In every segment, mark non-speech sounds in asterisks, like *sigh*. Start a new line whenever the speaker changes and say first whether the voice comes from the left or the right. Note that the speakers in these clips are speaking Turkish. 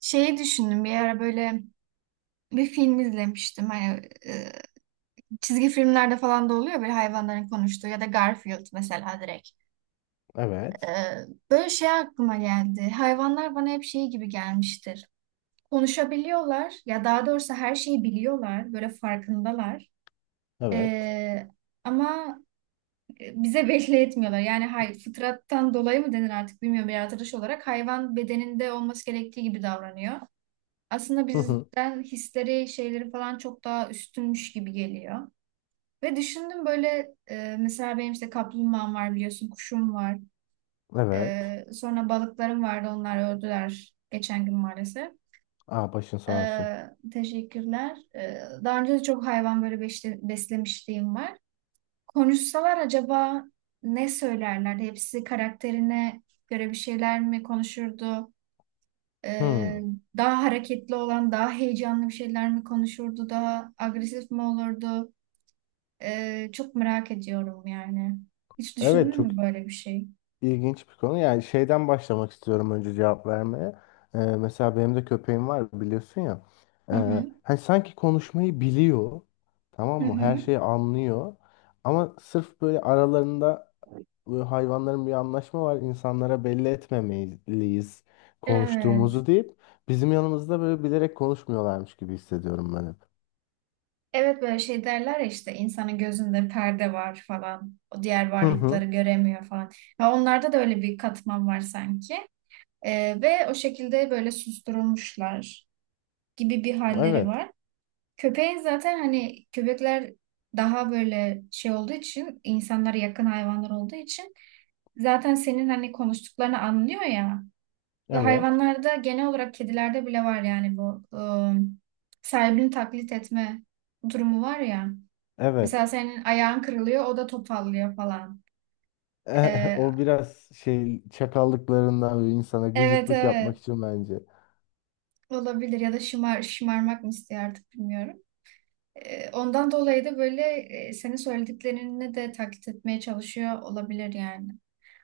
right: Şeyi düşündüm bir ara böyle bir film izlemiştim. Hani çizgi filmlerde falan da oluyor böyle hayvanların konuştuğu ya da Garfield mesela direkt. E,
left: Evet.
right: böyle şey aklıma geldi. Hayvanlar bana hep şey gibi gelmiştir. Konuşabiliyorlar ya daha doğrusu her şeyi biliyorlar. Böyle farkındalar.
left: Evet.
right: E, ama bize *laughs* belli etmiyorlar. Yani fıtrattan dolayı mı denir artık bilmiyorum. Bir yaratılış olarak hayvan bedeninde olması gerektiği gibi davranıyor. Aslında
left: Hı hı.
right: bizden hisleri, şeyleri falan çok daha üstünmüş gibi geliyor. Ve düşündüm böyle mesela benim işte kaplumbağam var biliyorsun, kuşum var.
left: Evet.
right: Sonra balıklarım vardı, onlar öldüler geçen gün maalesef.
left: Aa başın
right: E,
left: sağ olsun.
right: teşekkürler. Daha önce de çok hayvan böyle beslemişliğim var. Konuşsalar acaba ne söylerlerdi? Hepsi karakterine göre bir şeyler mi konuşurdu? Ee,
left: Hı.
right: daha hareketli olan, daha heyecanlı bir şeyler mi konuşurdu, daha agresif mi olurdu? Çok merak ediyorum yani. Hiç
left: Evet,
right: düşündün
left: çok
right: mü böyle bir şey?
left: ilginç bir konu. Yani şeyden başlamak istiyorum önce cevap vermeye. Mesela benim de köpeğim var biliyorsun ya. Ee,
right: Hı hı.
left: hani sanki konuşmayı biliyor. Tamam
right: Hı
left: mı? Her
right: hı.
left: şeyi anlıyor. Ama sırf böyle aralarında böyle hayvanların bir anlaşma var. İnsanlara belli etmemeliyiz
right: Evet.
left: konuştuğumuzu deyip bizim yanımızda böyle bilerek konuşmuyorlarmış gibi hissediyorum ben hep.
right: Evet böyle şey derler ya işte insanın gözünde perde var falan. O diğer
left: Hı
right: varlıkları
left: hı.
right: göremiyor falan. Ve onlarda da öyle bir katman var sanki. Ve o şekilde böyle susturulmuşlar gibi bir halleri
left: Evet.
right: var. Köpeğin zaten hani köpekler daha böyle şey olduğu için insanlara yakın hayvanlar olduğu için zaten senin hani konuştuklarını anlıyor ya ve
left: Evet.
right: hayvanlarda genel olarak kedilerde bile var yani bu sahibini taklit etme durumu var ya. Mesela
left: Evet. *laughs*
right: senin ayağın kırılıyor o da topallıyor falan. Ee,
left: O biraz şey çakallıklarından ve insana
right: evet
left: gıcıklık yapmak
right: evet
left: için bence.
right: olabilir ya da şımarmak mı istiyor artık bilmiyorum. Ondan dolayı da böyle senin söylediklerini de taklit etmeye çalışıyor olabilir yani.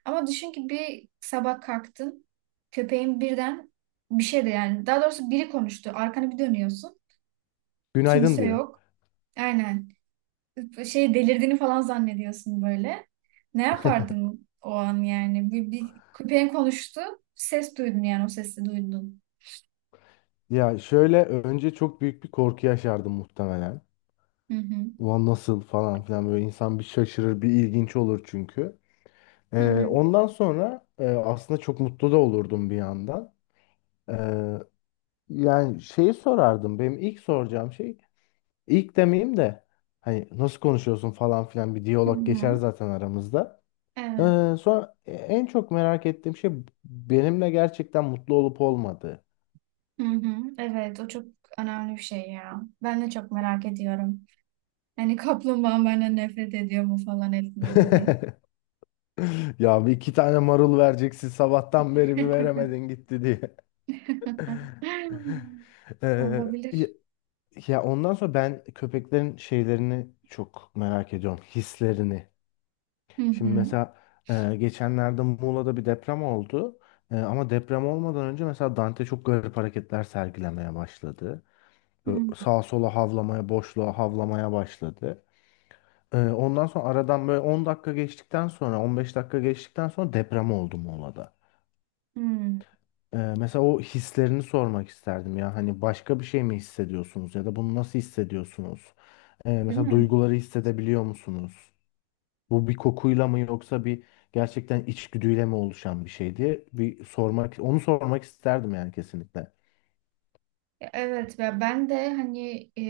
right: Ama düşün ki bir sabah kalktın, köpeğin birden bir şey de yani daha doğrusu biri konuştu. Arkana bir dönüyorsun,
left: Günaydın
right: kimse
left: diyor.
right: yok. Aynen. Şey delirdiğini falan zannediyorsun böyle. Ne yapardın o an yani? Bir köpeğin konuştu, ses duydun yani o sesi duydun.
left: Ya şöyle önce çok büyük bir korku yaşardım muhtemelen.
right: Hı hı.
left: Ulan nasıl falan filan, böyle insan bir şaşırır, bir ilginç olur çünkü.
right: Hı
left: Ee,
right: hı.
left: ondan sonra aslında çok mutlu da olurdum bir yandan. Ee, Yani şeyi sorardım. Benim ilk soracağım şey, ilk demeyeyim de, hani nasıl konuşuyorsun falan filan, bir
right: Hı
left: diyalog geçer
right: hı.
left: zaten aramızda.
right: Evet.
left: Sonra en çok merak ettiğim şey benimle gerçekten mutlu olup olmadığı.
right: Hı hı, evet o çok önemli bir şey ya. Ben de çok merak ediyorum. Hani *laughs* kaplumbağam benden nefret ediyor mu falan etmiyor mu diye.
left: *laughs* Ya bir iki tane marul vereceksin sabahtan beri, bir
right: *laughs*
left: veremedin gitti diye. *laughs* Ee, ya
right: Olabilir.
left: ya ondan sonra ben köpeklerin şeylerini çok merak ediyorum. Hislerini.
right: Hı
left: Şimdi
right: hı.
left: mesela geçenlerde Muğla'da bir deprem oldu. Ama deprem olmadan önce mesela Dante çok garip hareketler sergilemeye başladı.
right: Hı
left: Böyle sağa sola havlamaya, boşluğa havlamaya başladı. Ondan sonra aradan böyle 10 dakika geçtikten sonra, 15 dakika geçtikten sonra deprem oldu Muğla'da.
right: hı.
left: Mesela o hislerini sormak isterdim ya. Hani başka bir şey mi hissediyorsunuz, ya da bunu nasıl hissediyorsunuz?
right: Değil
left: Mesela
right: mi?
left: duyguları hissedebiliyor musunuz? Bu bir kokuyla mı, yoksa bir gerçekten içgüdüyle mi oluşan bir şey diye bir sormak, onu sormak isterdim yani kesinlikle.
right: Ya evet ve ben de hani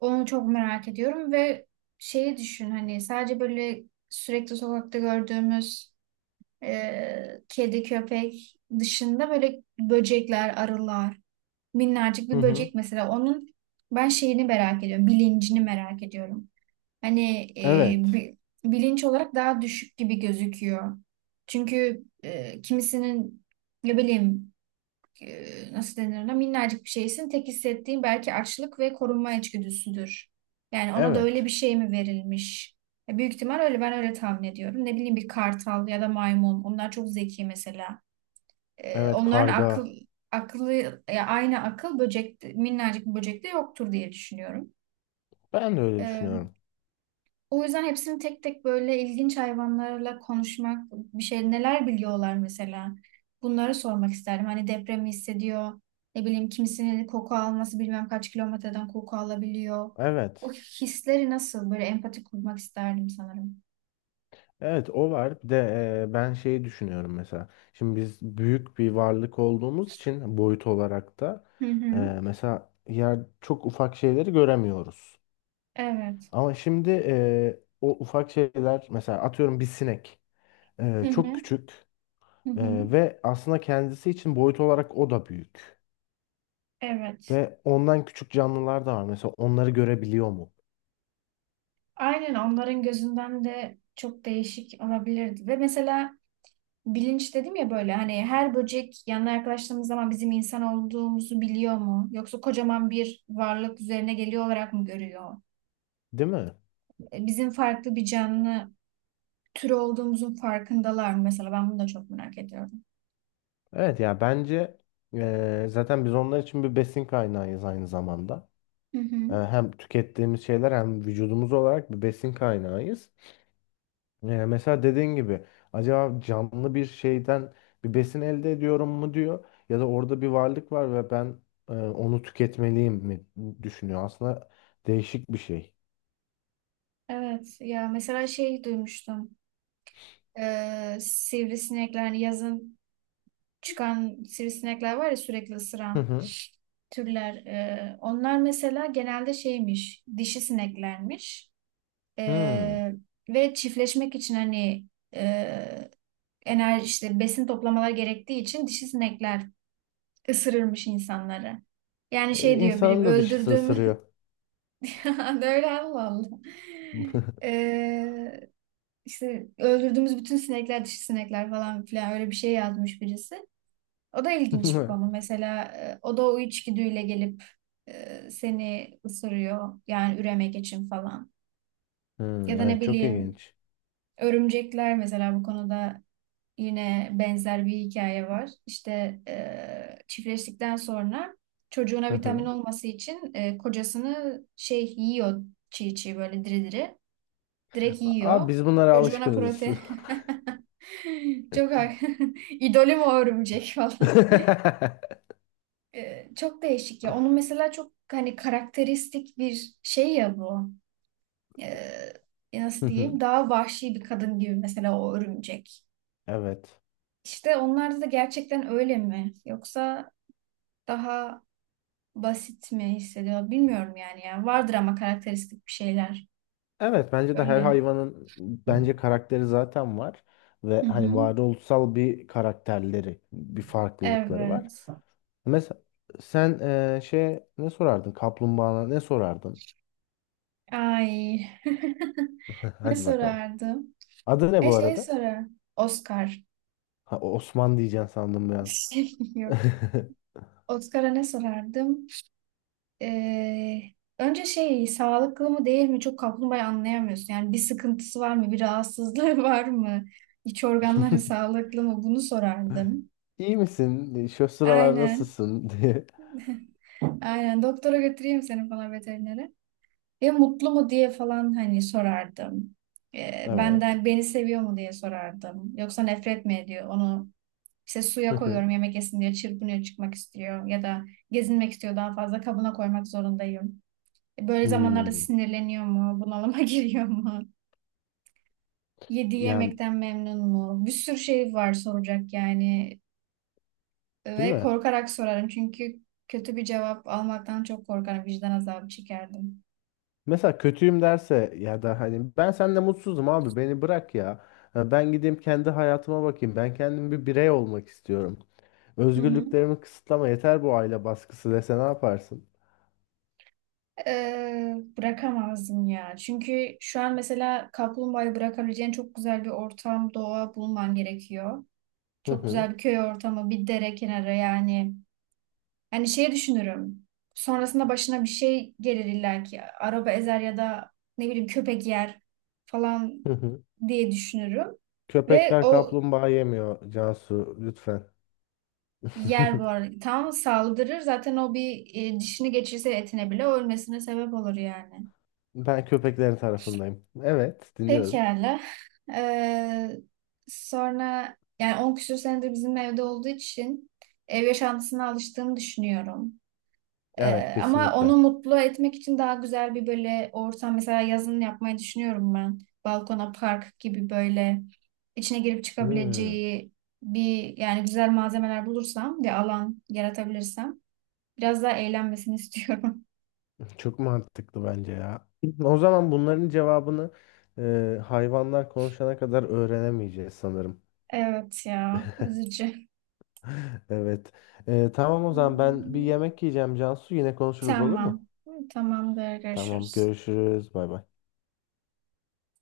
right: onu çok merak ediyorum ve şeyi düşün hani sadece böyle sürekli sokakta gördüğümüz kedi köpek dışında böyle böcekler, arılar minnacık
left: Hı
right: bir
left: hı.
right: böcek mesela onun ben şeyini merak ediyorum, bilincini merak ediyorum. Hani
left: Evet.
right: bi- bilinç olarak daha düşük gibi gözüküyor. Çünkü kimisinin ne bileyim e, nasıl denir ona minnacık bir şeysin tek hissettiğin belki açlık ve korunma içgüdüsüdür. Yani ona da öyle
left: Evet.
right: bir şey mi verilmiş? Ya büyük ihtimal öyle ben öyle tahmin ediyorum. Ne bileyim bir kartal ya da maymun onlar çok zeki mesela
left: Evet,
right: onların
left: karga.
right: akıllı ya aynı akıl böcek minnacık bir böcekte yoktur diye düşünüyorum.
left: Ben de öyle
right: E,
left: düşünüyorum.
right: o yüzden hepsini tek tek böyle ilginç hayvanlarla konuşmak, bir şey neler biliyorlar mesela. Bunları sormak isterdim. Hani depremi hissediyor. Ne bileyim kimisinin koku alması bilmem kaç kilometreden koku alabiliyor. O
left: Evet.
right: hisleri nasıl böyle empati kurmak isterdim sanırım.
left: Evet, o var. Bir de ben şeyi düşünüyorum mesela. Şimdi biz büyük bir varlık olduğumuz için boyut olarak da
right: Hı hı.
left: mesela yer çok ufak şeyleri göremiyoruz.
right: Evet.
left: Ama şimdi o ufak şeyler mesela atıyorum bir sinek.
right: Hı
left: Çok
right: hı.
left: küçük.
right: Hı hı.
left: Ve aslında kendisi için boyut olarak o da büyük.
right: Evet.
left: Ve ondan küçük canlılar da var. Mesela onları görebiliyor mu?
right: Aynen onların gözünden de çok değişik olabilirdi. Ve mesela bilinç dedim ya böyle hani her böcek yanına yaklaştığımız zaman bizim insan olduğumuzu biliyor mu? Yoksa kocaman bir varlık üzerine geliyor olarak mı görüyor?
left: Değil mi?
right: Bizim farklı bir canlı türü olduğumuzun farkındalar mı? Mesela ben bunu da çok merak ediyorum.
left: Evet, ya bence zaten biz onlar için bir besin kaynağıyız aynı zamanda.
right: Hı hı.
left: Hem tükettiğimiz şeyler hem vücudumuz olarak bir besin kaynağıyız. Mesela dediğin gibi acaba canlı bir şeyden bir besin elde ediyorum mu diyor, ya da orada bir varlık var ve ben onu tüketmeliyim mi düşünüyor. Aslında değişik bir şey.
right: Evet ya mesela şey duymuştum. Sivrisinekler hani yazın çıkan sivrisinekler var ya sürekli
left: Hı
right: ısıran
left: hı.
right: türler. Onlar mesela genelde şeymiş, dişi sineklermiş.
left: Hmm.
right: E, ve çiftleşmek için hani e, enerji işte besin toplamalar gerektiği için dişi sinekler ısırırmış insanları. Yani şey diyor biri
left: İnsanın da dişisi
right: öldürdüğüm
left: ısırıyor.
right: *laughs* böyle Allah Allah.
left: *laughs*
right: Ee, işte öldürdüğümüz bütün sinekler dişi sinekler falan filan öyle bir şey yazmış birisi. O da ilginç bir konu. Mesela o da o içgüdüyle gelip seni ısırıyor. Yani üremek için falan. Ya
left: Hmm,
right: da ne
left: evet, çok
right: bileyim
left: ilginç.
right: örümcekler mesela bu konuda yine benzer bir hikaye var. İşte çiftleştikten sonra çocuğuna
left: Hı
right: vitamin
left: hı.
right: olması için kocasını şey yiyor çiğ çiğ böyle diri diri. Direkt yiyor.
left: Abi biz bunlara
right: Çocuğuna
left: alışkınız.
right: protein.
left: *laughs*
right: *laughs* Çok *laughs* idolüm o örümcek. Çok değişik ya. Onun mesela çok hani karakteristik bir şey ya bu. Ee, nasıl
left: Hı hı.
right: diyeyim? Daha vahşi bir kadın gibi mesela o örümcek.
left: Evet.
right: İşte onlarda da gerçekten öyle mi? Yoksa daha basit mi hissediyor? Bilmiyorum yani ya. Vardır ama karakteristik bir şeyler.
left: Evet, bence de her
right: Öyle.
left: hayvanın, bence karakteri zaten var ve
right: Hı
left: hani
right: hı.
left: varoluşsal bir karakterleri, bir farklılıkları var.
right: Evet.
left: Mesela sen şey, ne sorardın? Kaplumbağana ne sorardın?
right: Ay
left: *laughs*
right: ne
left: Hadi bakalım.
right: sorardım?
left: Adı ne
right: Ne
left: bu
right: şey
left: arada?
right: sorar? Oscar.
left: Ha, Osman diyeceksin sandım
right: *laughs* Yok. Oscar'a ne sorardım? Ee, önce şey sağlıklı mı değil mi çok kaplumbağayı anlayamıyorsun. Yani bir sıkıntısı var mı, bir rahatsızlığı *laughs* var mı, iç organları
left: ben.
right: sağlıklı mı bunu sorardım.
left: *laughs* İyi misin? Şu sıralar
right: Aynen,
left: nasılsın *laughs* diye.
right: aynen doktora götüreyim seni falan veterinere. Ya mutlu mu diye falan hani sorardım.
left: Evet.
right: Benden beni seviyor mu diye sorardım. Yoksa nefret mi ediyor? Onu işte
left: Hı
right: suya
left: hı.
right: koyuyorum yemek yesin diye çırpınıyor çıkmak istiyor. Ya da gezinmek istiyor daha fazla kabına koymak zorundayım. Böyle zamanlarda
left: Hmm.
right: sinirleniyor mu? Bunalıma *laughs* giriyor mu? Yediği
left: Yani
right: yemekten memnun mu? Bir sürü şey var soracak yani.
left: değil
right: Ve
left: mi?
right: korkarak sorarım çünkü kötü bir cevap almaktan çok korkarım. Vicdan azabı çekerdim.
left: Mesela kötüyüm derse, ya da hani ben seninle mutsuzum abi, beni bırak ya. Ya ben gideyim kendi hayatıma bakayım. Ben kendim bir birey olmak istiyorum.
right: Hı hı.
left: Özgürlüklerimi kısıtlama, yeter bu aile baskısı dese ne yaparsın?
right: Bırakamazdım ya. Çünkü şu an mesela kaplumbağayı bırakabileceğin çok güzel bir ortam, doğa bulman gerekiyor.
left: Hı
right: Çok
left: hı.
right: güzel bir köy ortamı, bir dere kenarı yani. Yani şey düşünürüm. Sonrasında başına bir şey gelir illa ki. Araba ezer ya da ne bileyim köpek yer falan
left: Hı hı.
right: diye düşünürüm. Ve
left: Köpekler
right: o
left: kaplumbağa yemiyor Cansu, lütfen.
right: yer bu
left: *laughs*
right: arada tam saldırır. Zaten o bir dişini geçirse etine bile ölmesine sebep olur yani.
left: Ben köpeklerin tarafındayım. Evet, dinliyorum.
right: Pekala. *laughs* Ee, sonra yani 10 küsur senedir bizim evde olduğu için ev yaşantısına alıştığımı düşünüyorum.
left: Evet,
right: Ama onu
left: kesinlikle.
right: mutlu etmek için daha güzel bir böyle ortam mesela yazın yapmayı düşünüyorum ben. Balkona park gibi böyle içine girip
left: Hmm.
right: çıkabileceği bir yani güzel malzemeler bulursam ve alan yaratabilirsem biraz daha eğlenmesini *laughs* istiyorum.
left: Çok mantıklı bence ya. *clears throat* O zaman bunların cevabını hayvanlar konuşana kadar öğrenemeyeceğiz sanırım.
right: Evet ya üzücü.
left: *laughs* Evet. Tamam, o zaman ben bir yemek yiyeceğim Cansu. Yine konuşuruz, olur mu?
right: Tamam. Tamamdır
left: Tamam,
right: görüşürüz.
left: görüşürüz. Bay bay.